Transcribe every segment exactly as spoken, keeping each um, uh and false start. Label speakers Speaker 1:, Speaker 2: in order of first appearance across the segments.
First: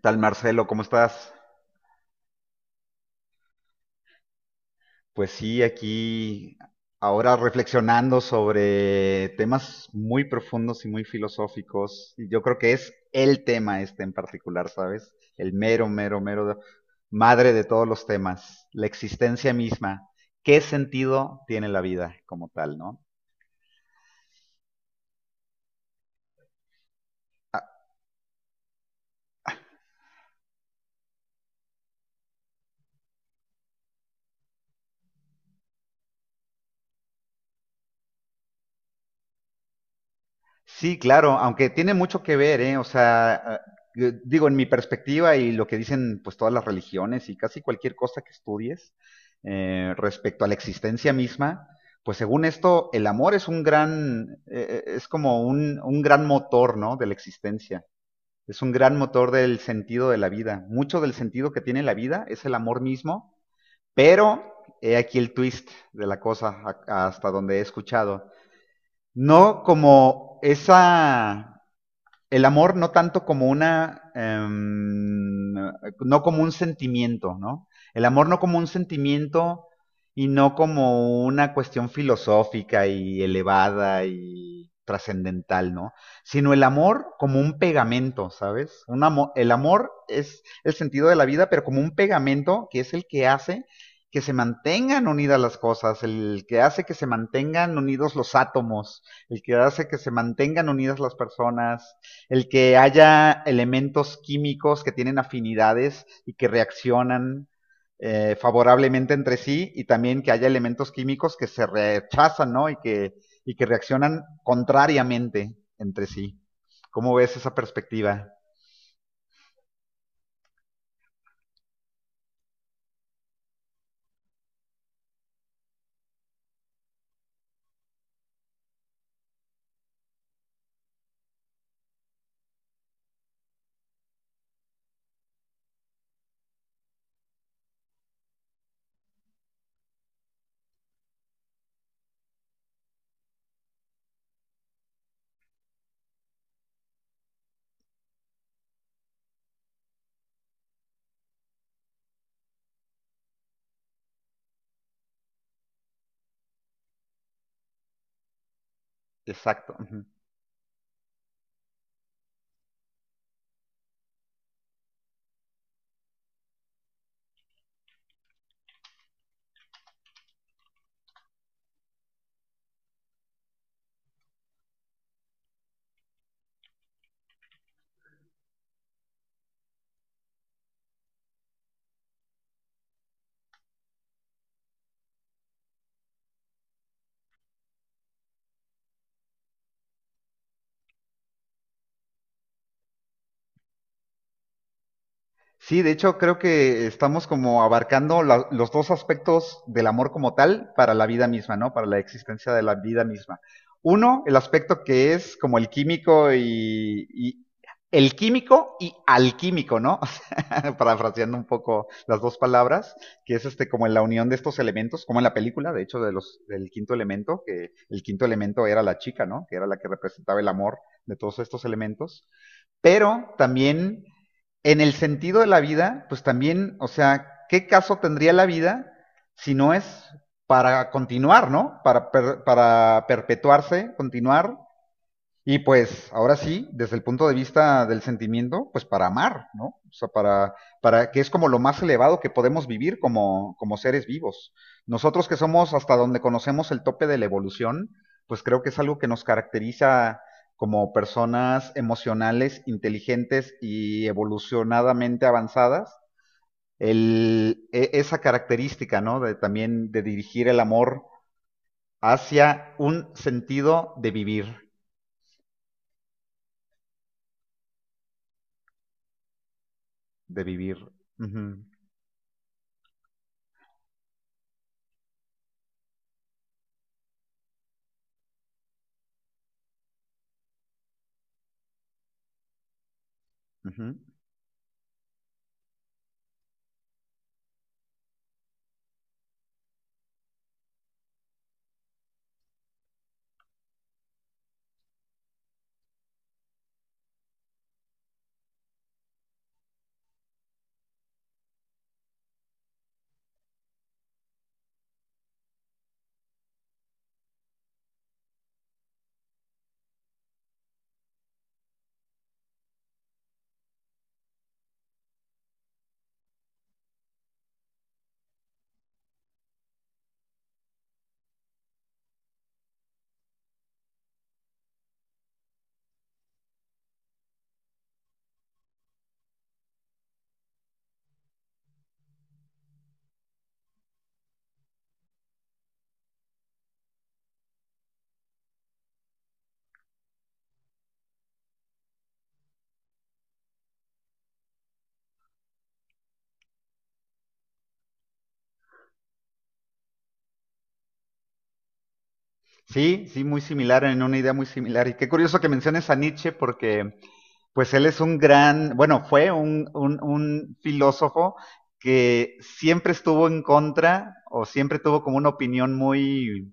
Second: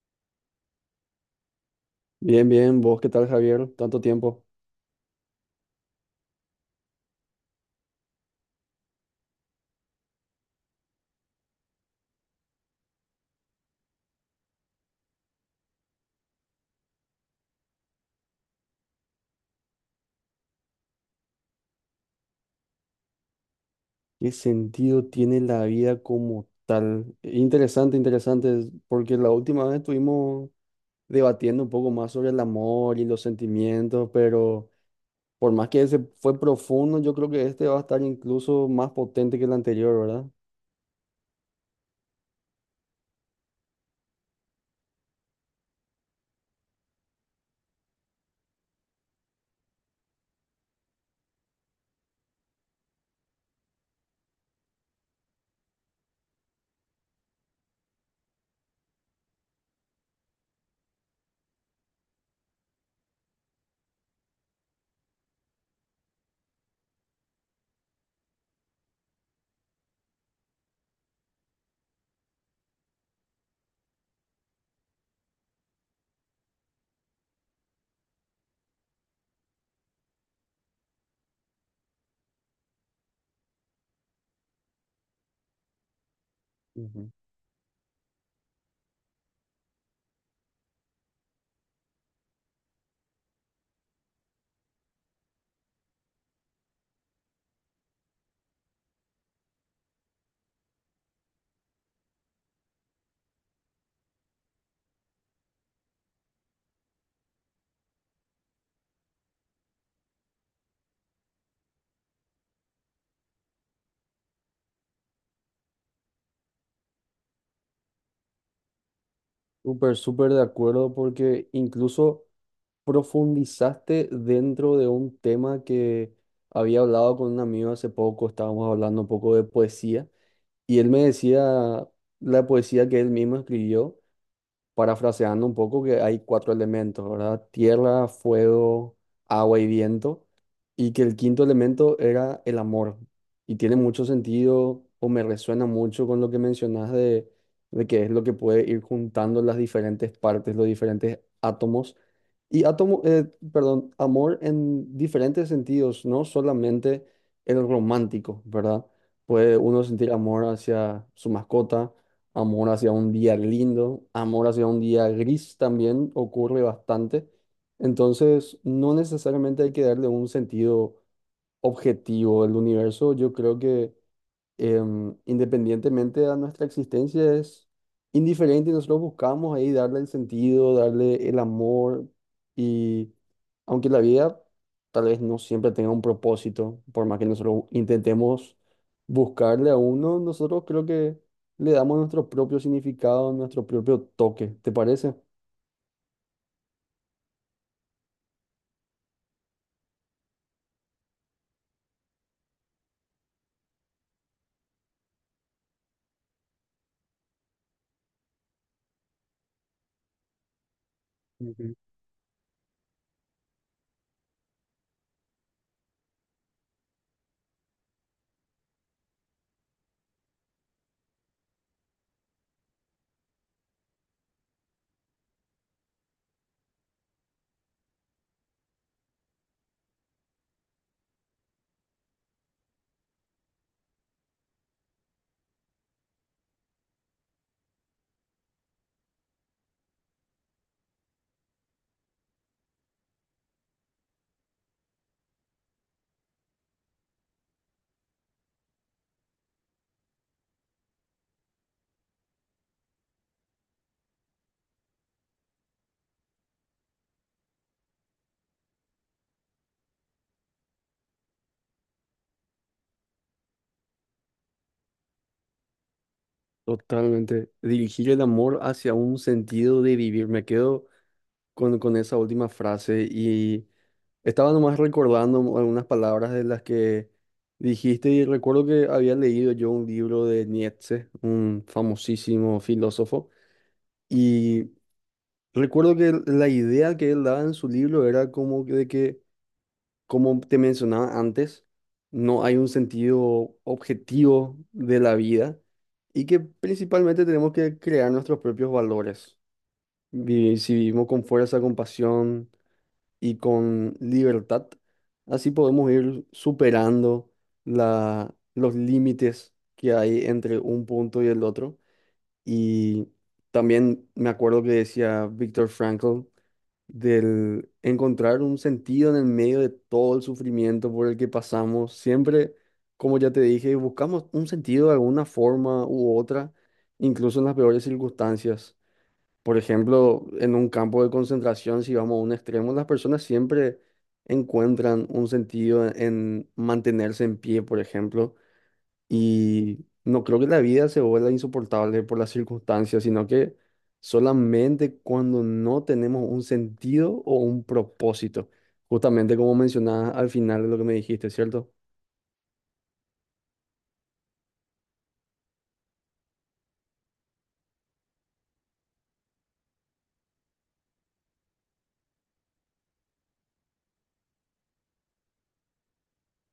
Speaker 1: Tal Marcelo? ¿Cómo estás?
Speaker 2: Bien, bien, vos, ¿qué tal, Javier? Tanto tiempo.
Speaker 1: Pues sí, aquí ahora reflexionando sobre temas muy profundos y muy filosóficos. Y Yo creo que es el tema este en particular, ¿sabes? El mero, mero, mero de- madre de todos los temas, la existencia misma. ¿Qué sentido tiene la vida como tal, no?
Speaker 2: ¿Qué sentido tiene la vida como tal? Interesante, interesante, porque la última vez estuvimos debatiendo un poco más sobre el amor y los sentimientos, pero por más que ese fue profundo, yo creo que este va a estar incluso más potente que el anterior, ¿verdad?
Speaker 1: Sí, claro, aunque tiene mucho que ver, ¿eh? O sea, ah, eh, digo, en mi perspectiva y lo que dicen pues todas las religiones y casi cualquier cosa que estudies eh, respecto a la existencia misma, pues según esto, el amor es un gran, eh, eh, es como un, un gran motor, ¿no? De la existencia. Es un gran motor del sentido de la vida. Mucho del sentido que tiene la vida es el amor mismo, pero he aquí el twist de la cosa a- hasta donde he escuchado. No como esa el amor no tanto como una, eh, no como un sentimiento, ¿no? El amor no como un sentimiento y no como una cuestión filosófica y elevada y trascendental, ¿no? Sino el
Speaker 2: Ujú.
Speaker 1: amor como un pegamento, ¿sabes? Un amor, el amor es el sentido de la vida, pero como un pegamento que es el que hace que se mantengan unidas las cosas, el que hace que se mantengan unidos los átomos, el que hace que se mantengan unidas las personas, el que haya elementos químicos que tienen afinidades y que reaccionan eh, favorablemente entre sí y también que haya elementos químicos que se rechazan, ¿no? Y que, y que reaccionan contrariamente entre sí. ¿Cómo ves esa perspectiva?
Speaker 2: Súper, súper de acuerdo porque incluso profundizaste dentro de un tema que había hablado con un amigo hace poco, estábamos hablando un poco de poesía y él me decía la poesía que él mismo escribió parafraseando un poco, que hay cuatro elementos, ¿verdad? Tierra, fuego, agua y viento, y que el quinto elemento era el amor. Y tiene mucho sentido o me resuena mucho con lo que mencionas de, de que es lo que puede ir juntando las diferentes partes, los diferentes átomos. Y átomo, eh, perdón, amor en diferentes sentidos, no solamente el romántico, ¿verdad? Puede
Speaker 1: Exacto.
Speaker 2: uno sentir amor hacia su mascota. Amor hacia un día lindo, amor hacia un día gris también ocurre bastante. Entonces, no necesariamente hay que darle un sentido objetivo. El universo, yo creo que em, independientemente a nuestra existencia, es indiferente y nosotros buscamos ahí darle el sentido, darle el amor y aunque la vida tal vez no siempre tenga un propósito, por más que nosotros intentemos buscarle a uno, nosotros creo que le damos nuestro propio significado, nuestro propio toque, ¿te parece?
Speaker 1: Sí, de hecho creo que estamos como abarcando la- los dos aspectos del amor como tal para la vida misma, ¿no? Para la existencia de la vida misma. Uno, el aspecto que es como el químico y, y- el químico y alquímico, ¿no? O sea, parafraseando un
Speaker 2: Ujú.
Speaker 1: poco las dos palabras, que es este como la unión de estos elementos, como en la película, de hecho, de los del quinto elemento, que el quinto elemento era la chica, ¿no? Que era la que representaba el amor de todos estos elementos. Pero también en el sentido de la vida, pues también, o sea, ¿qué caso tendría la vida si no es para continuar, ¿no? Para, per- para perpetuarse, continuar y pues, ahora sí, desde el punto de vista del sentimiento, pues para amar, ¿no? O sea, para, para que es como lo más elevado que podemos vivir como, como seres vivos. Nosotros que somos hasta donde conocemos el tope de la evolución, pues creo que es algo que nos caracteriza como personas emocionales, inteligentes y evolucionadamente avanzadas, el, e- esa característica, ¿no? De también de dirigir el amor hacia un sentido de vivir,
Speaker 2: Totalmente. Dirigir el amor hacia un sentido de vivir.
Speaker 1: de
Speaker 2: Me
Speaker 1: vivir.
Speaker 2: quedo
Speaker 1: Ujú.
Speaker 2: con, con esa última frase y estaba nomás recordando algunas palabras de las que dijiste y recuerdo que había leído yo un libro de Nietzsche, un famosísimo filósofo,
Speaker 1: Ujú.
Speaker 2: y recuerdo que la idea que él daba en su libro era como que de que, como te mencionaba antes, no hay un sentido objetivo de la vida y que principalmente tenemos que crear nuestros propios valores. Vi- Si vivimos con fuerza, compasión y con libertad. Así podemos ir superando la, los límites que hay entre un punto y el otro. Y también me acuerdo que decía Viktor Frankl del encontrar un sentido en el medio de todo el sufrimiento por el que pasamos. Siempre, como ya te dije, buscamos un sentido de alguna forma u otra, incluso en las peores circunstancias. Por ejemplo, en un campo de concentración, si vamos a un extremo, las personas siempre encuentran un sentido en mantenerse en pie, por ejemplo, y no creo que la vida se vuelva insoportable por las circunstancias, sino que solamente cuando no tenemos un sentido o un propósito, justamente como mencionabas al final de lo que me dijiste, ¿cierto?
Speaker 1: Sí, sí, muy similar, en una idea muy similar. Y qué curioso que menciones a Nietzsche porque pues él es un gran, bueno, fue un, un- un filósofo que siempre estuvo en contra o siempre tuvo como una opinión muy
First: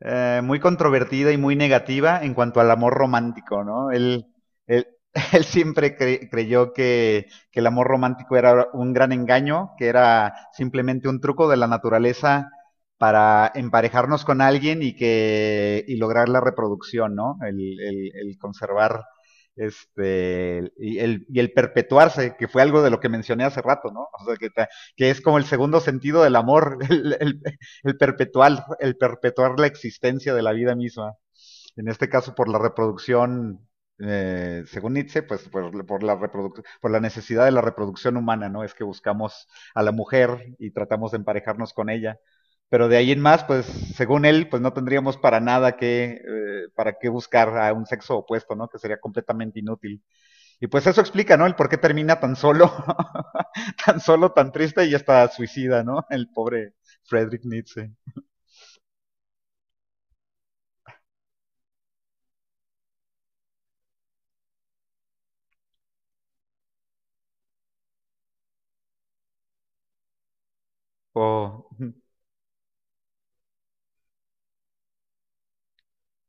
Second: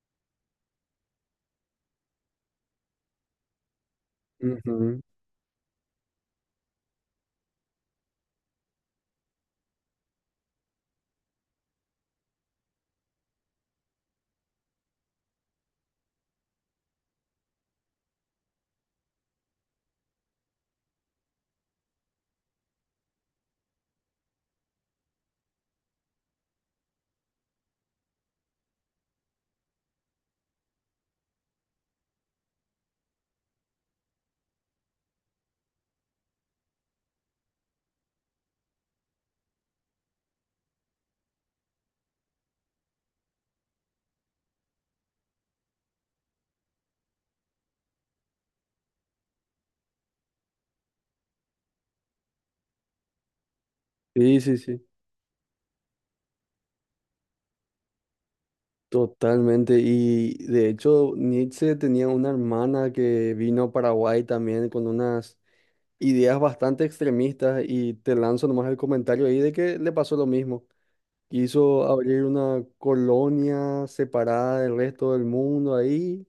Speaker 1: eh, muy controvertida y muy negativa en cuanto al amor romántico, ¿no? Él, él,
Speaker 2: Ujú.
Speaker 1: él siempre cre- creyó que, que el amor romántico era un gran engaño, que era simplemente un truco de la naturaleza para emparejarnos con alguien y que y lograr la reproducción, ¿no? El, el- el conservar este y el, y el perpetuarse, que fue algo de lo que mencioné hace rato, ¿no? O sea, que, que es como el segundo sentido del amor, el, el- el perpetuar, el perpetuar la existencia de la vida misma. En este caso, por la reproducción, eh, según Nietzsche, pues por, por la reproduc por la necesidad de la reproducción humana, ¿no? Es que buscamos a la mujer y tratamos de emparejarnos con ella. Pero de ahí en más, pues según él, pues no tendríamos para nada que, eh, para qué buscar a un sexo opuesto, ¿no? Que sería completamente inútil. Y pues eso explica, ¿no? El por qué termina tan solo, tan solo,
Speaker 2: Sí,
Speaker 1: tan
Speaker 2: sí,
Speaker 1: triste
Speaker 2: sí.
Speaker 1: y hasta suicida, ¿no? El pobre Friedrich Nietzsche.
Speaker 2: Totalmente, y de hecho Nietzsche tenía una hermana que vino a Paraguay también con unas ideas bastante extremistas y te lanzo nomás el comentario ahí de que le pasó lo mismo.
Speaker 1: O
Speaker 2: Quiso abrir una colonia separada del resto del mundo ahí,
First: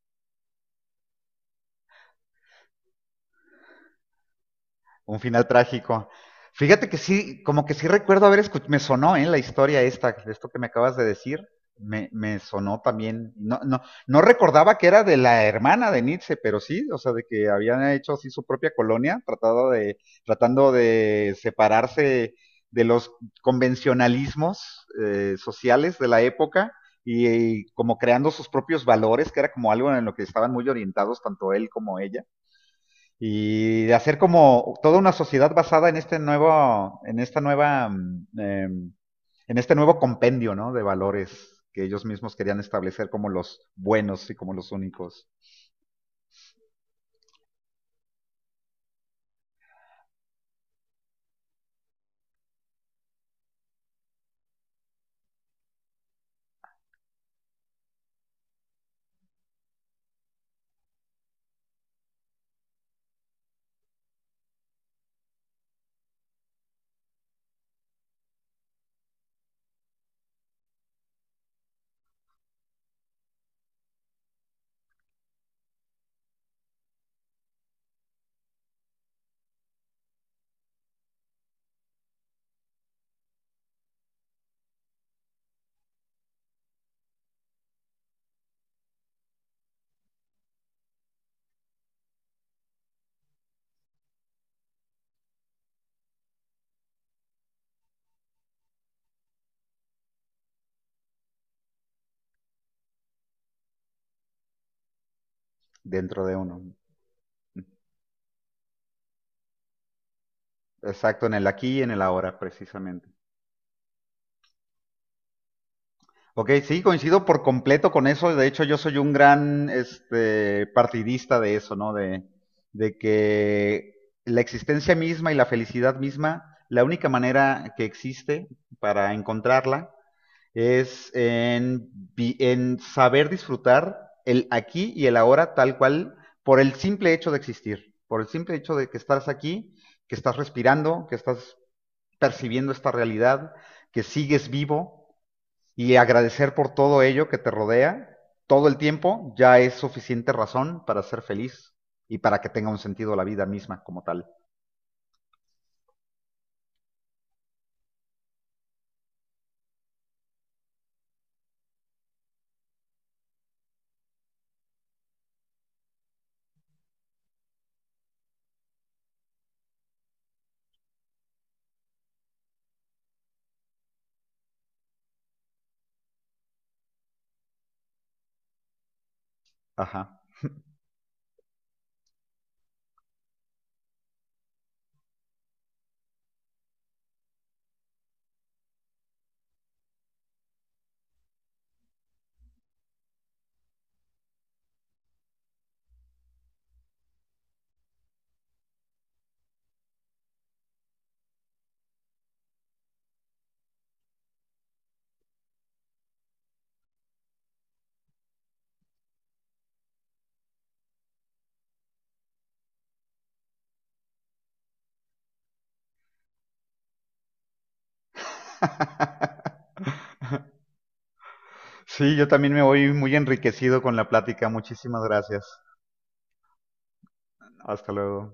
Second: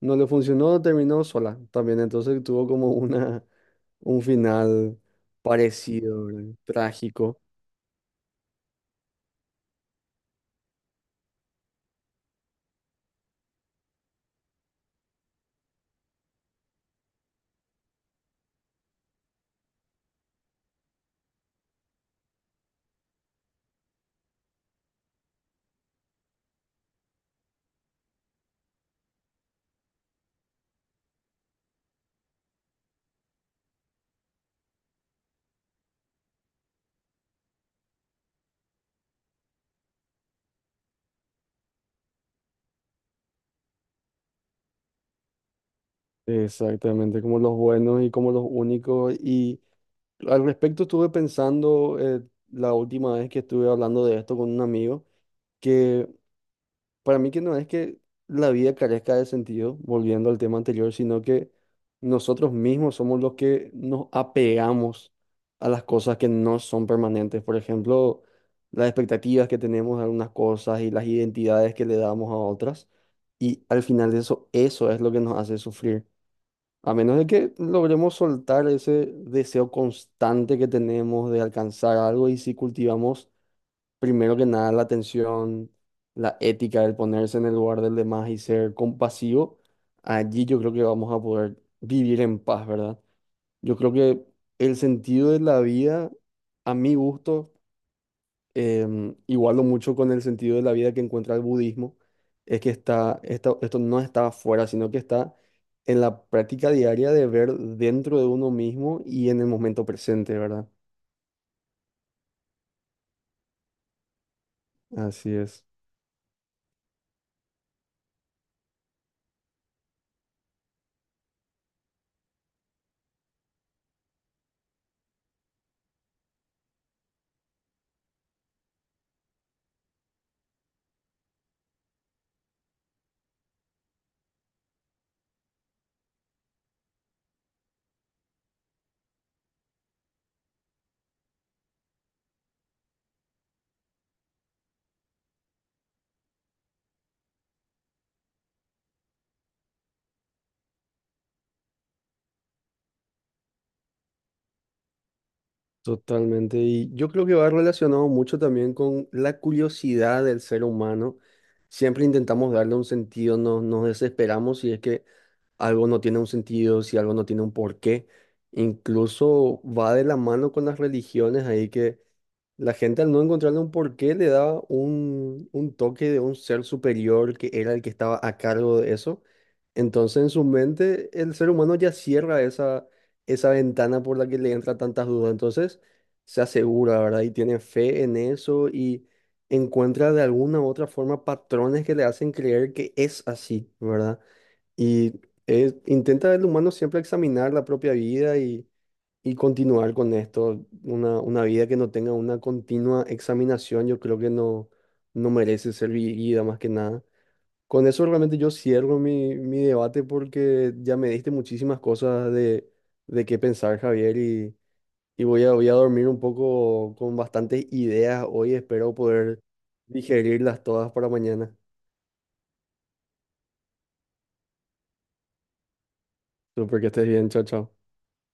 Speaker 2: no le funcionó, terminó sola también, entonces tuvo como una, un final
Speaker 1: un final trágico.
Speaker 2: parecido, ¿verdad?
Speaker 1: Fíjate que
Speaker 2: Trágico,
Speaker 1: sí, como que sí recuerdo haber escuchado, me sonó ¿eh? La historia esta, esto que me acabas de decir, me, me sonó también, no, no, no recordaba que era de la hermana de Nietzsche, pero sí, o sea, de que habían hecho así su propia colonia, tratado de, tratando de separarse de los convencionalismos eh, sociales de la época y, y como creando sus propios valores, que era como algo en lo que estaban muy orientados tanto él como ella. Y de hacer como toda una sociedad basada en este nuevo, en esta nueva, eh, en este nuevo compendio, ¿no? De valores que ellos mismos querían establecer como los buenos y como los únicos
Speaker 2: exactamente, como los buenos y como los únicos y... Al respecto estuve pensando, eh, la última vez que estuve hablando de esto con un amigo, que para mí que no es que la vida carezca de sentido, volviendo al tema anterior, sino que nosotros mismos somos los que nos apegamos a las cosas que no son permanentes. Por ejemplo, las expectativas que tenemos de algunas cosas y las identidades que le damos a otras. Y al final eso, eso es lo que nos hace sufrir. A menos de que logremos soltar ese deseo constante que tenemos de alcanzar algo y si cultivamos primero que nada la atención, la ética, el ponerse en el lugar del demás y ser compasivo, allí yo creo que vamos a poder vivir en paz, ¿verdad? Yo creo que el sentido de la vida, a mi gusto, em, igualo mucho con el sentido de la vida que encuentra el budismo, es que está, esta- esto no está afuera, sino que está en la
Speaker 1: dentro de uno.
Speaker 2: práctica diaria de ver dentro de uno mismo y en el momento presente, ¿verdad?
Speaker 1: Exacto, en el aquí y en el ahora, precisamente.
Speaker 2: Así es,
Speaker 1: Ok, sí, coincido por completo con eso. De hecho, yo soy un gran este, partidista de eso, ¿no? De, de que la existencia misma y la felicidad misma, la única manera que existe para encontrarla es en, vi- en saber disfrutar el aquí y el ahora tal cual por el simple hecho de existir, por el simple hecho de que estás aquí, que estás respirando, que estás percibiendo esta realidad, que sigues vivo y agradecer por todo ello que te rodea todo el tiempo ya es suficiente razón para ser feliz y para que tenga un sentido la vida misma como tal.
Speaker 2: totalmente. Y yo creo que va relacionado mucho también con la curiosidad del ser humano. Siempre intentamos darle un sentido, nos, nos desesperamos si es que algo no tiene un sentido, si algo no tiene un porqué. Incluso va de la mano con las religiones ahí que la gente al no encontrarle un porqué le daba un, un toque de un ser superior que era el que estaba a cargo de eso.
Speaker 1: Ajá.
Speaker 2: Entonces en su mente el ser humano ya cierra esa, esa ventana por la que le entra tantas dudas. Entonces se asegura, ¿verdad? Y tiene fe en eso y encuentra de alguna u otra forma patrones que le hacen creer que es así, ¿verdad? Y, eh, intenta el humano siempre examinar la propia vida y y continuar con esto, una, una vida que no tenga una continua examinación, yo creo que no, no merece ser vivida más que nada. Con eso realmente yo cierro mi, mi debate porque ya me diste muchísimas cosas de, de qué pensar, Javier, y, y voy a, voy a dormir un poco con bastantes ideas hoy. Espero poder digerirlas todas para mañana.
Speaker 1: Sí, yo también me voy muy enriquecido con la plática. Muchísimas gracias.
Speaker 2: Súper que estés bien, chao, chao.
Speaker 1: Hasta luego.